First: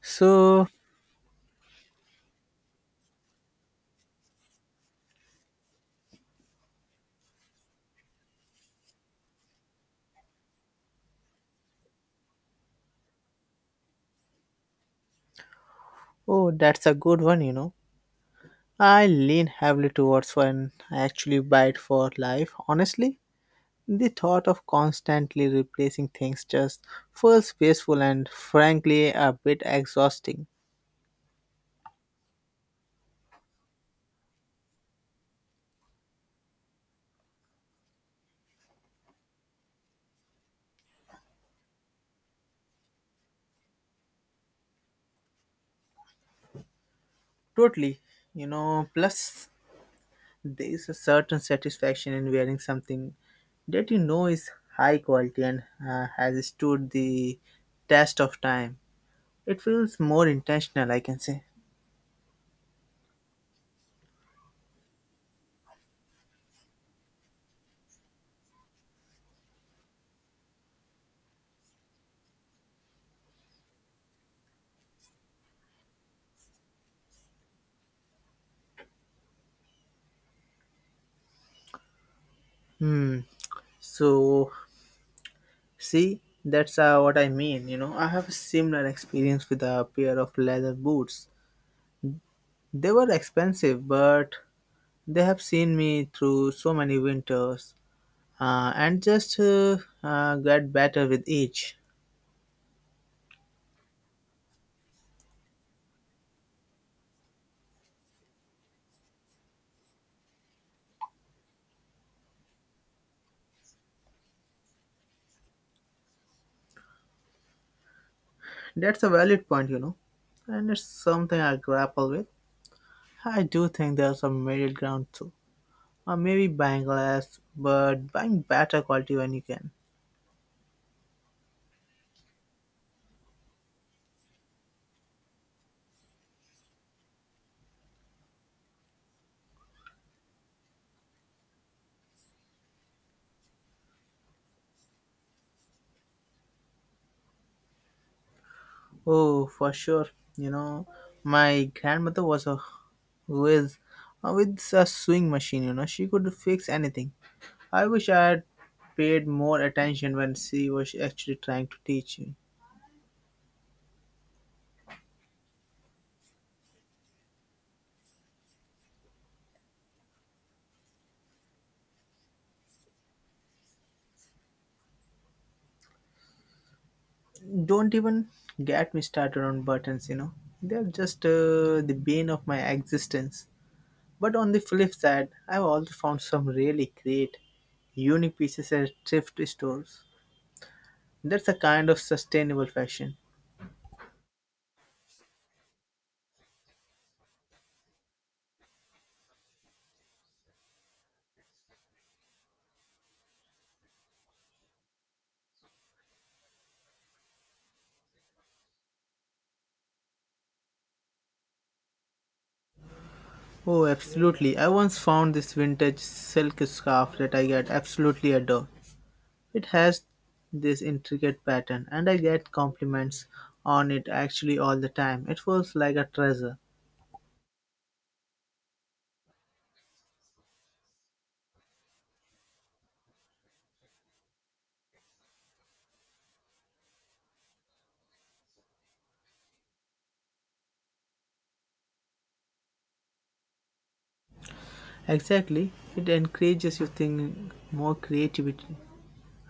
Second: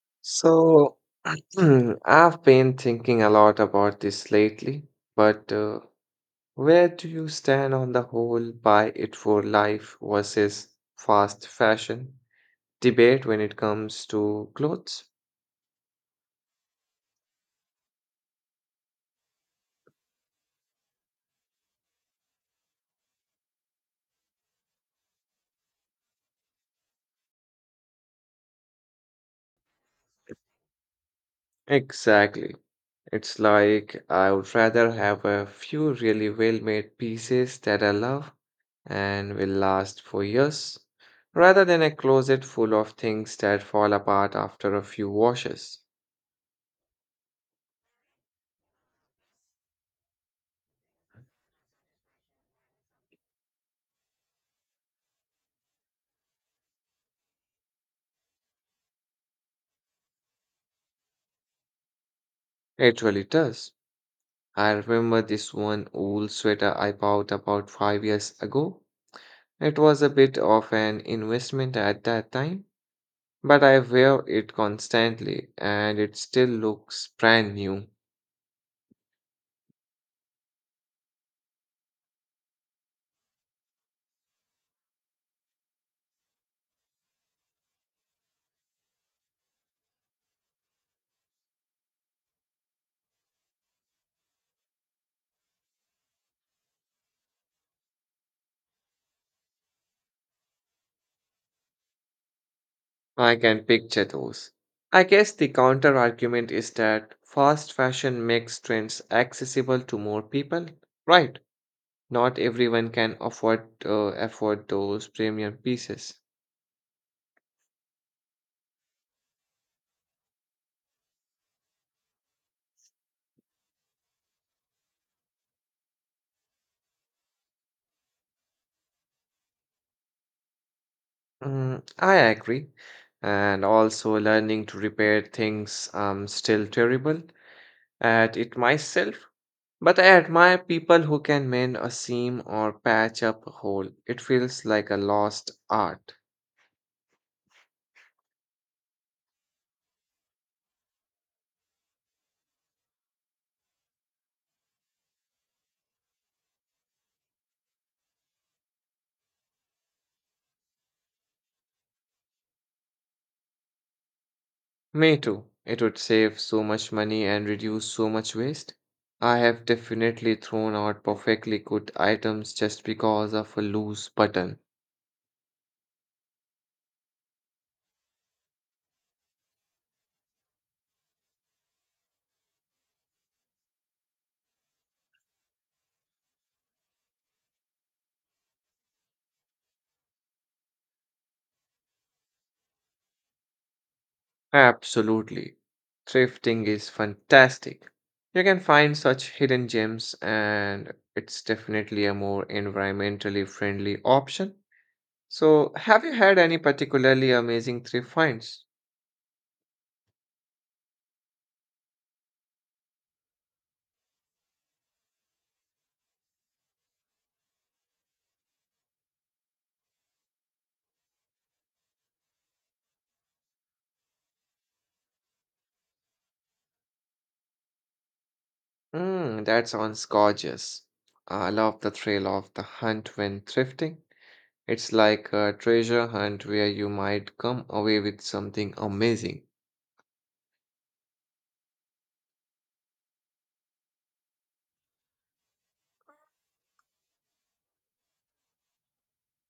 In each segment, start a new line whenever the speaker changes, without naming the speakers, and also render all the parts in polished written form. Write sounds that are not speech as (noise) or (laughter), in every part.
So,
So, (clears throat) I've been thinking a lot about this lately, but where do you stand on the whole buy it for life versus fast fashion debate when it comes to clothes?
oh, that's a good one, you know. I lean heavily towards when I actually buy it for life. Honestly, the thought of constantly replacing things just feels wasteful and frankly a bit exhausting.
Exactly. It's like I would rather have a few really well-made pieces that I love and will last for years, rather than a closet full of things that fall apart after a few washes.
Totally, you know. Plus, there is a certain satisfaction in wearing something that you know is high quality and has stood the test of time. It feels more intentional, I can say.
It really does. I remember this one old sweater I bought about 5 years ago. It was a bit of an investment at that time, but I wear it constantly and it still looks brand new.
Hmm. So, see, that's what I mean. You know, I have a similar experience with a pair of leather boots. They were expensive, but they have seen me through so many winters and just get better with each.
I can picture those. I guess the counter argument is that fast fashion makes trends accessible to more people. Right, not everyone can afford afford those premium pieces.
That's a valid point, you know, and it's something I grapple with. I do think there's some middle ground too, or maybe buying less, but buying better quality when you can.
Mm, I agree. And also learning to repair things I'm still terrible at it myself. But I admire people who can mend a seam or patch up a hole. It feels like a lost art.
Oh, for sure. You know, my grandmother was a who is with a sewing machine. You know, she could fix anything. I wish I had paid more attention when she was actually trying to teach me.
Me too. It would save so much money and reduce so much waste. I have definitely thrown out perfectly good items just because of a loose button.
Don't even get me started on buttons. You know, they're just the bane of my existence. But on the flip side, I've also found some really great, unique pieces at thrift stores. That's a kind of sustainable fashion.
Absolutely. Thrifting is fantastic. You can find such hidden gems, and it's definitely a more environmentally friendly option. So, have you had any particularly amazing thrift finds?
Oh, absolutely. I once found this vintage silk scarf that I get absolutely adore. It has this intricate pattern, and I get compliments on it actually all the time. It feels like a treasure.
Mm, that sounds gorgeous. I love the thrill of the hunt when thrifting. It's like a treasure hunt where you might come away with something amazing.
Exactly. It encourages you think more creativity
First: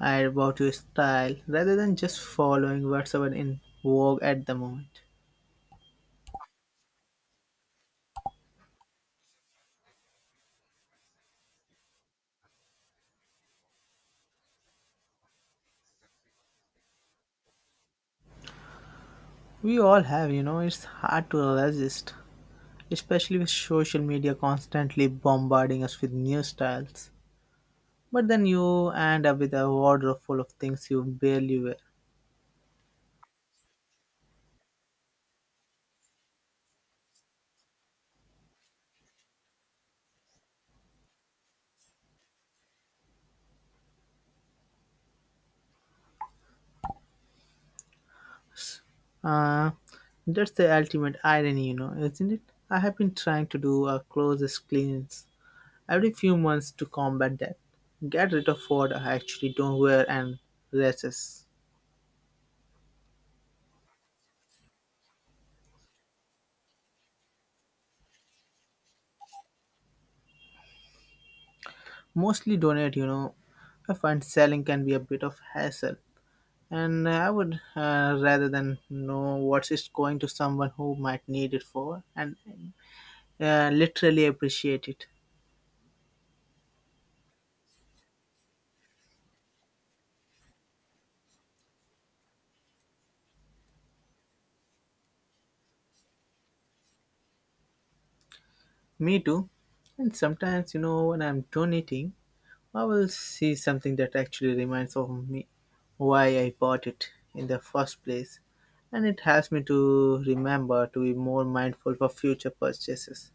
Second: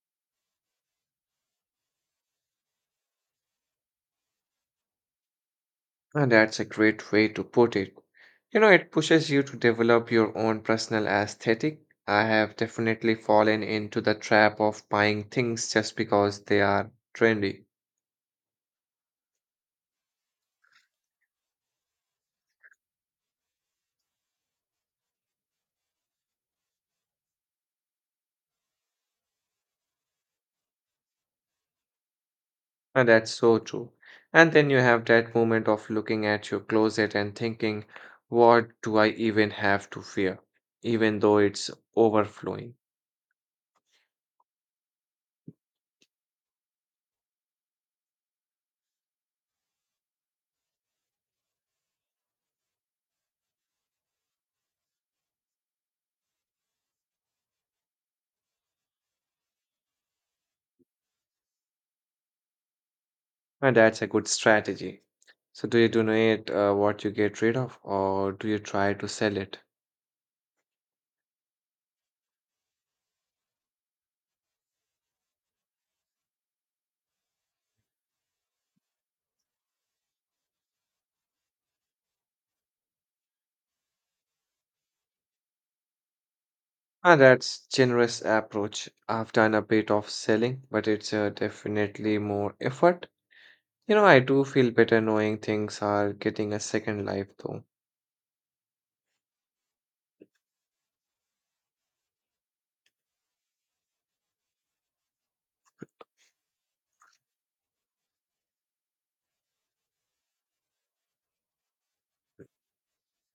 and about your style rather than just following whatever in vogue at the moment.
And that's a great way to put it. You know, it pushes you to develop your own personal aesthetic. I have definitely fallen into the trap of buying things just because they are trendy.
We all have, you know, it's hard to resist, especially with social media constantly bombarding us with new styles. But then you end up with a wardrobe full of things you barely wear.
And that's so true. And then you have that moment of looking at your closet and thinking, what do I even have to fear? Even though it's overflowing.
Uh, that's the ultimate irony, you know, isn't it? I have been trying to do a clothes cleanse every few months to combat that. Get rid of what I actually don't wear and dresses.
And that's a good strategy. So do you donate what you get rid of or do you try to sell it?
Mostly donate, you know. I find selling can be a bit of hassle, and I would rather than know what's it's going to someone who might need it for and literally appreciate it.
And that's generous approach. I've done a bit of selling, but it's definitely more effort. You know, I do feel better knowing things are getting a second life though.
Me too. And sometimes, you know, when I'm donating, I will see something that actually reminds of me why I bought it in the first place. And it helps me to remember to be more mindful for future purchases.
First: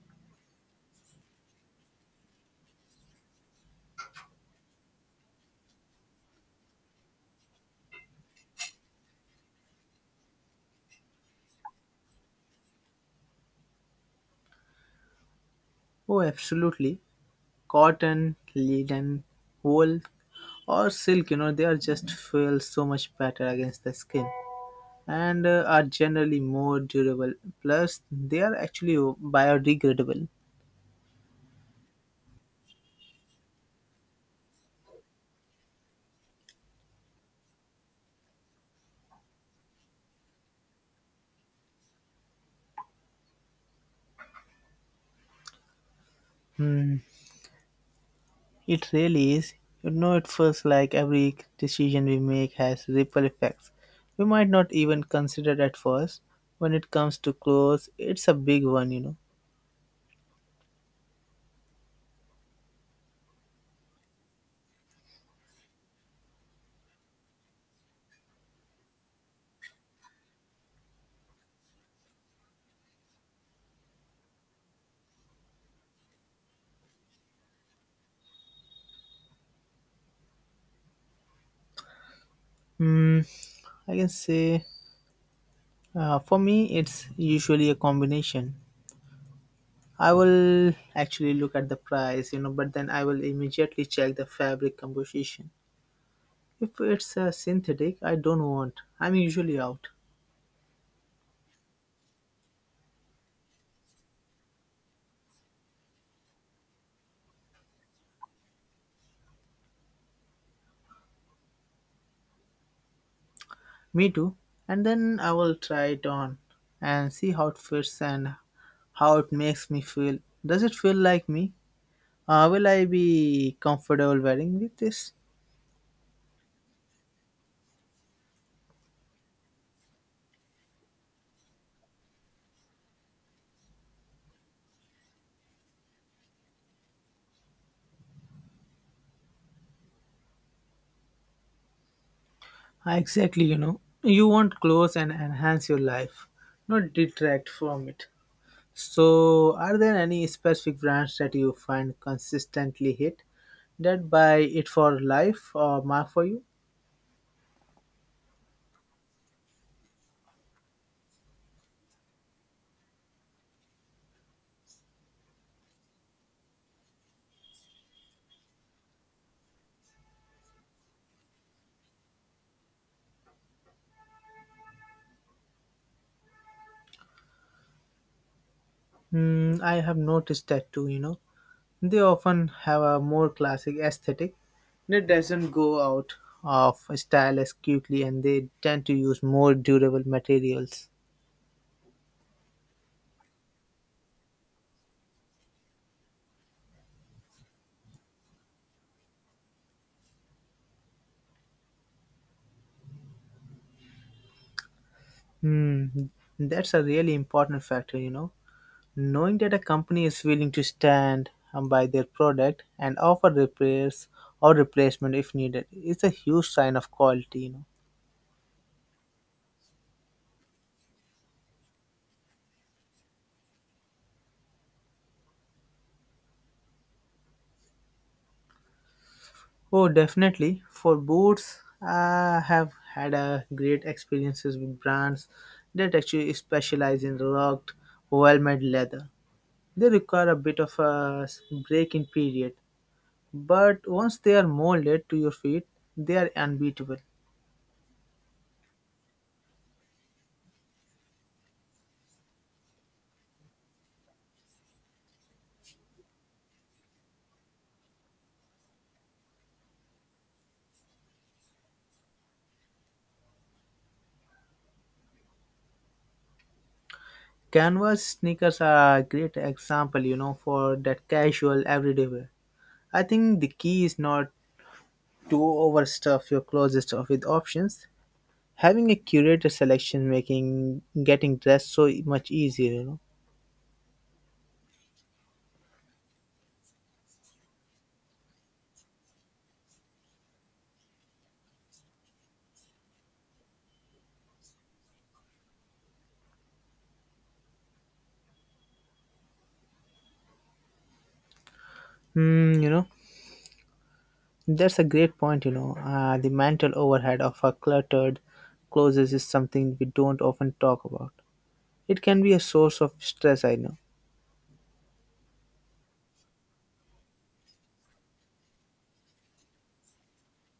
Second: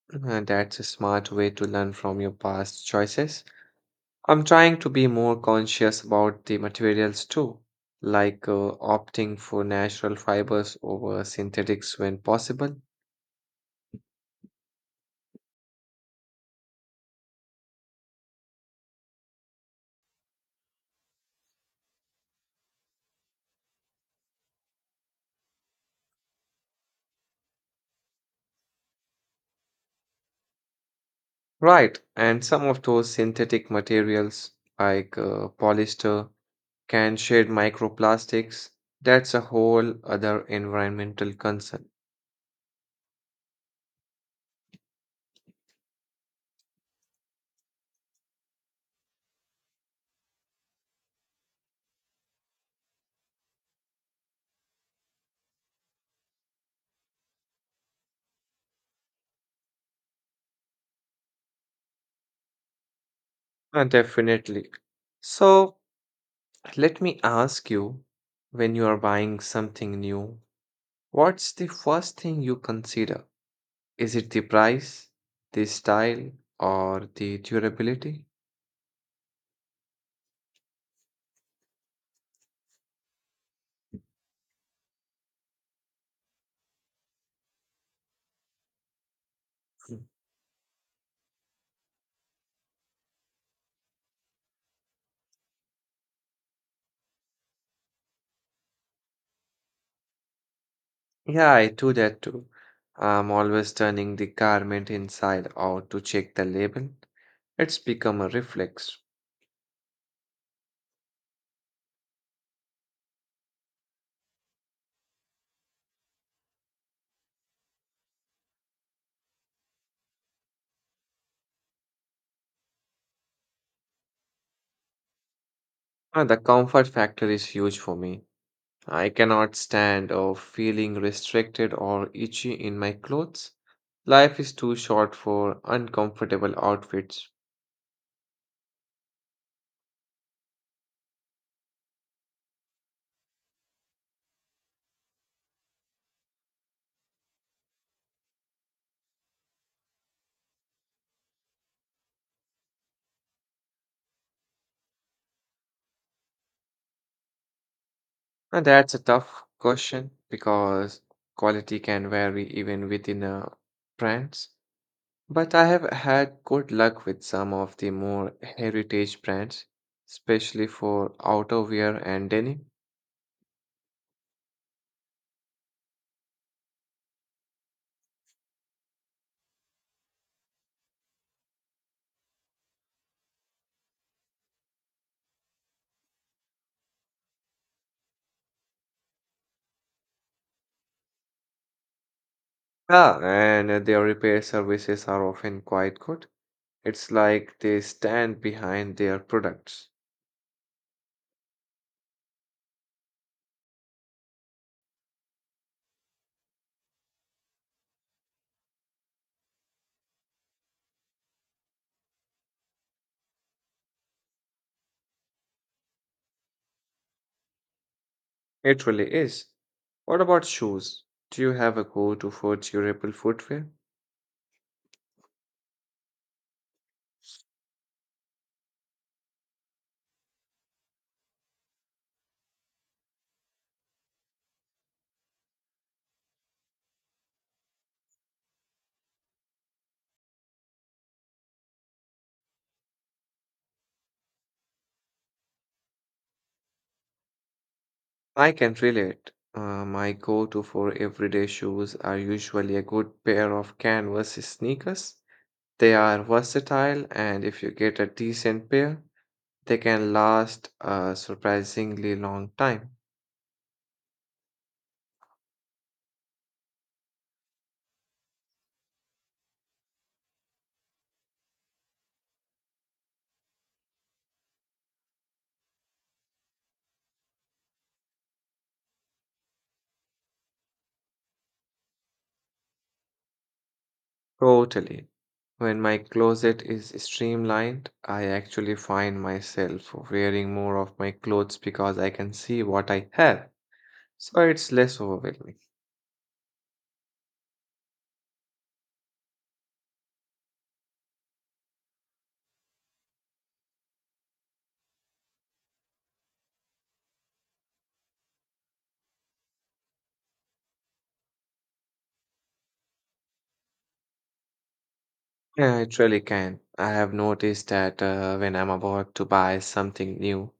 (clears throat) And that's a smart way to learn from your past choices. I'm trying to be more conscious about the materials too, like opting for natural fibers over synthetics when possible.
Oh, absolutely. Cotton, linen, wool, or silk, you know, they are just feel so much better against the skin and are generally more durable. Plus, they are actually biodegradable.
Right, and some of those synthetic materials like polyester can shed microplastics. That's a whole other environmental concern.
Hmm, it really is. You know, it feels like every decision we make has ripple effects. We might not even consider at first. When it comes to clothes, it's a big one, you know.
Definitely. So, let me ask you, when you are buying something new, what's the first thing you consider? Is it the price, the style, or the durability?
Hmm, I can say for me, it's usually a combination. I will actually look at the price, you know, but then I will immediately check the fabric composition. If it's a synthetic, I don't want. I'm usually out.
Yeah, I do that too. I'm always turning the garment inside out to check the label. It's become a reflex.
Me too. And then I will try it on and see how it fits and how it makes me feel. Does it feel like me? Will I be comfortable wearing with this?
The comfort factor is huge for me. I cannot stand of feeling restricted or itchy in my clothes. Life is too short for uncomfortable outfits.
Ah, exactly, you know. You want clothes and enhance your life, not detract from it. So, are there any specific brands that you find consistently hit that buy it for life or mark for you?
And that's a tough question because quality can vary even within brands. But I have had good luck with some of the more heritage brands, especially for outerwear and denim.
Hmm, I have noticed that too, you know. They often have a more classic aesthetic that doesn't go out of style as quickly and they tend to use more durable materials.
Yeah, and their repair services are often quite good. It's like they stand behind their products.
Hmm, that's a really important factor, you know. Knowing that a company is willing to stand by their product and offer repairs or replacement if needed is a huge sign of quality, you know.
It really is. What about shoes? Do you have a go-to for durable footwear?
Oh, definitely. For boots, I have had a great experiences with brands that actually specialize in rugged, well-made leather. They require a bit of a break-in period, but once they are molded to your feet, they are unbeatable.
I can relate. My go-to for everyday shoes are usually a good pair of canvas sneakers. They are versatile, and if you get a decent pair, they can last a surprisingly long time.
Canvas sneakers are a great example, you know, for that casual everyday wear. I think the key is not to overstuff your closet stuff with options, having a curated selection making getting dressed so much easier, you know.
Totally. When my closet is streamlined, I actually find myself wearing more of my clothes because I can see what I have. So it's less overwhelming.
Hmm, you know, that's a great point, you know. The mental overhead of a cluttered clothes is something we don't often talk about. It can be a source of stress, I know.
Yeah, it really can. I have noticed that when I'm about to buy something new,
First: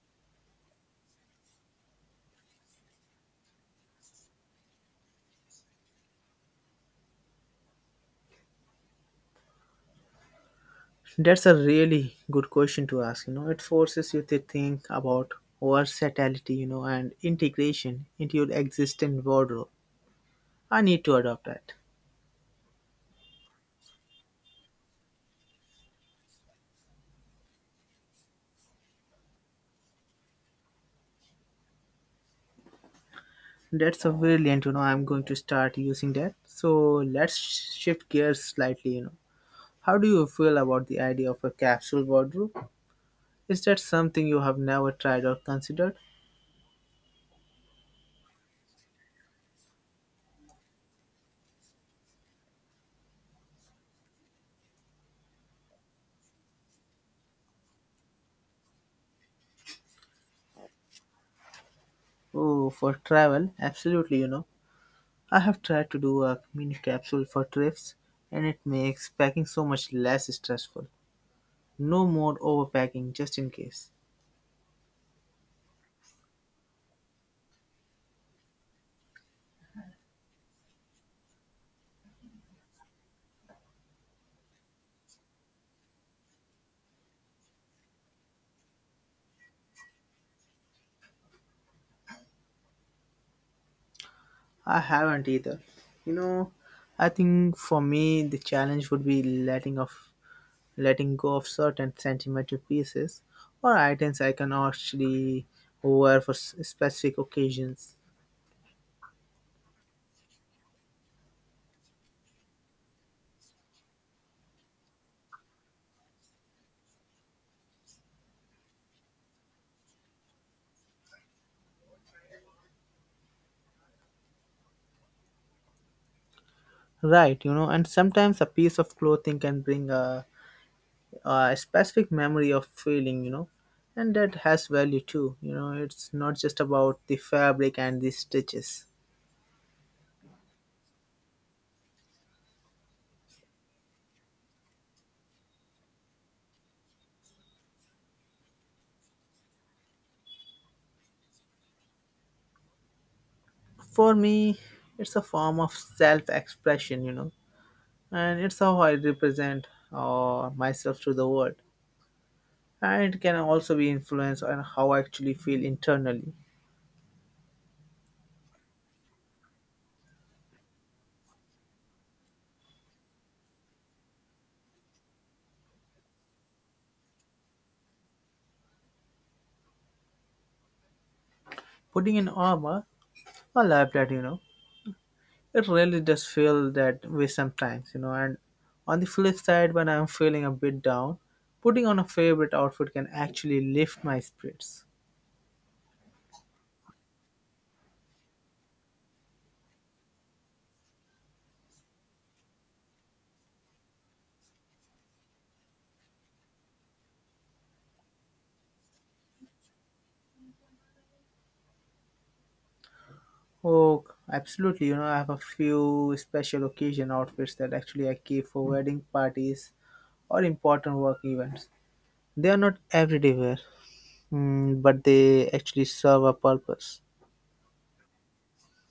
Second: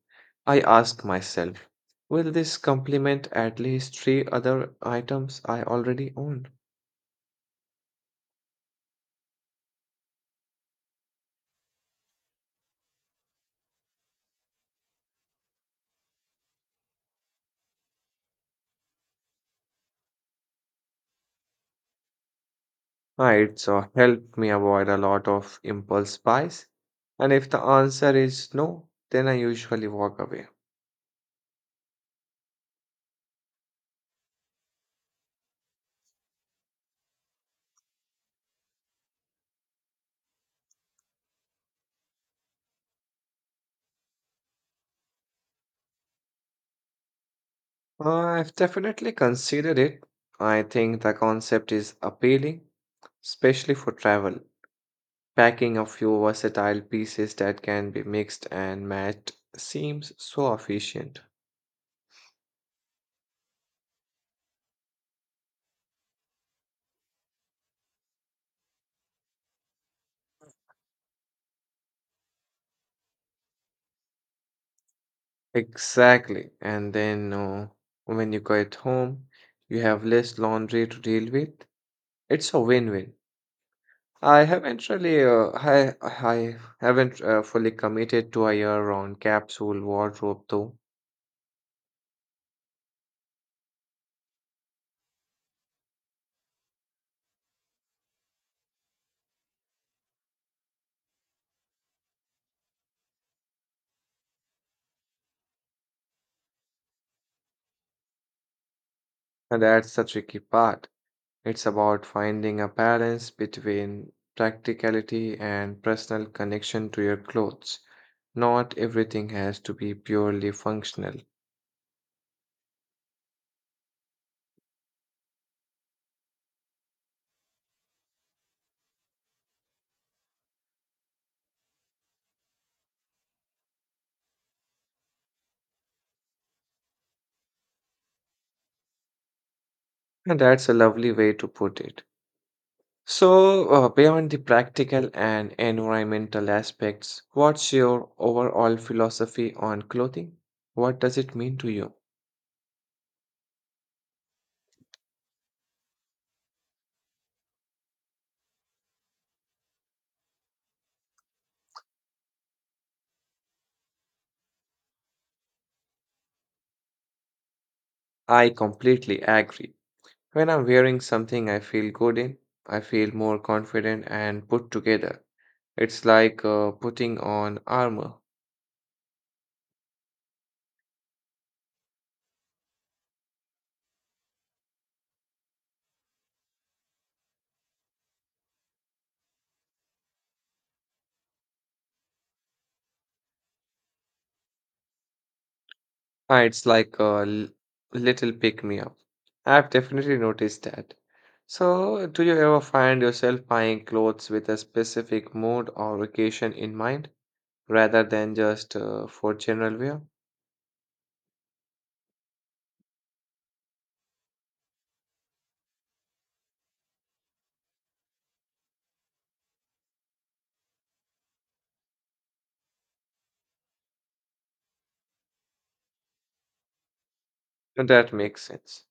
I ask myself, will this complement at least 3 other items I already own?
That's a really good question to ask, you know. It forces you to think about versatility, you know, and integration into your existing wardrobe. I need to adopt that.
Ah, it's helped me avoid a lot of impulse buys. And if the answer is no, then I usually walk away.
That's a brilliant, you know. I'm going to start using that. So let's shift gears slightly, you know. How do you feel about the idea of a capsule wardrobe? Is that something you have never tried or considered?
I've definitely considered it. I think the concept is appealing, especially for travel. Packing a few versatile pieces that can be mixed and matched seems so efficient.
Oh, for travel, absolutely, you know. I have tried to do a mini capsule for trips and it makes packing so much less stressful. No more overpacking just in case.
Exactly. And then when you get home, you have less laundry to deal with. It's a win-win. I haven't fully committed to a year-round capsule wardrobe though,
I haven't either. You know, I think for me the challenge would be letting go of certain sentimental pieces or items I can actually wear for specific occasions.
and that's the tricky part. It's about finding a balance between practicality and personal connection to your clothes. Not everything has to be purely functional.
Right, you know, and sometimes a piece of clothing can bring a specific memory of feeling, you know, and that has value too. You know, it's not just about the fabric and the stitches.
And that's a lovely way to put it. So, beyond the practical and environmental aspects, what's your overall philosophy on clothing? What does it mean to you?
For me, it's a form of self expression, you know, and it's how I represent myself to the world. And it can also be influenced on how I actually feel internally.
I completely agree. When I'm wearing something I feel good in, I feel more confident and put together. It's like putting on armor.
Putting in armor, I love that, you know. It really does feel that way sometimes, you know. And on the flip side, when I'm feeling a bit down, putting on a favorite outfit can actually lift my spirits.
Ah, it's like a little pick me up. I've definitely noticed that. So, do you ever find yourself buying clothes with a specific mood or occasion in mind rather than just for general wear?
Oh, absolutely, you know. I have a few special occasion outfits that actually I keep for wedding parties or important work events. They are not everyday wear, mm, but they actually serve a purpose.
That makes sense.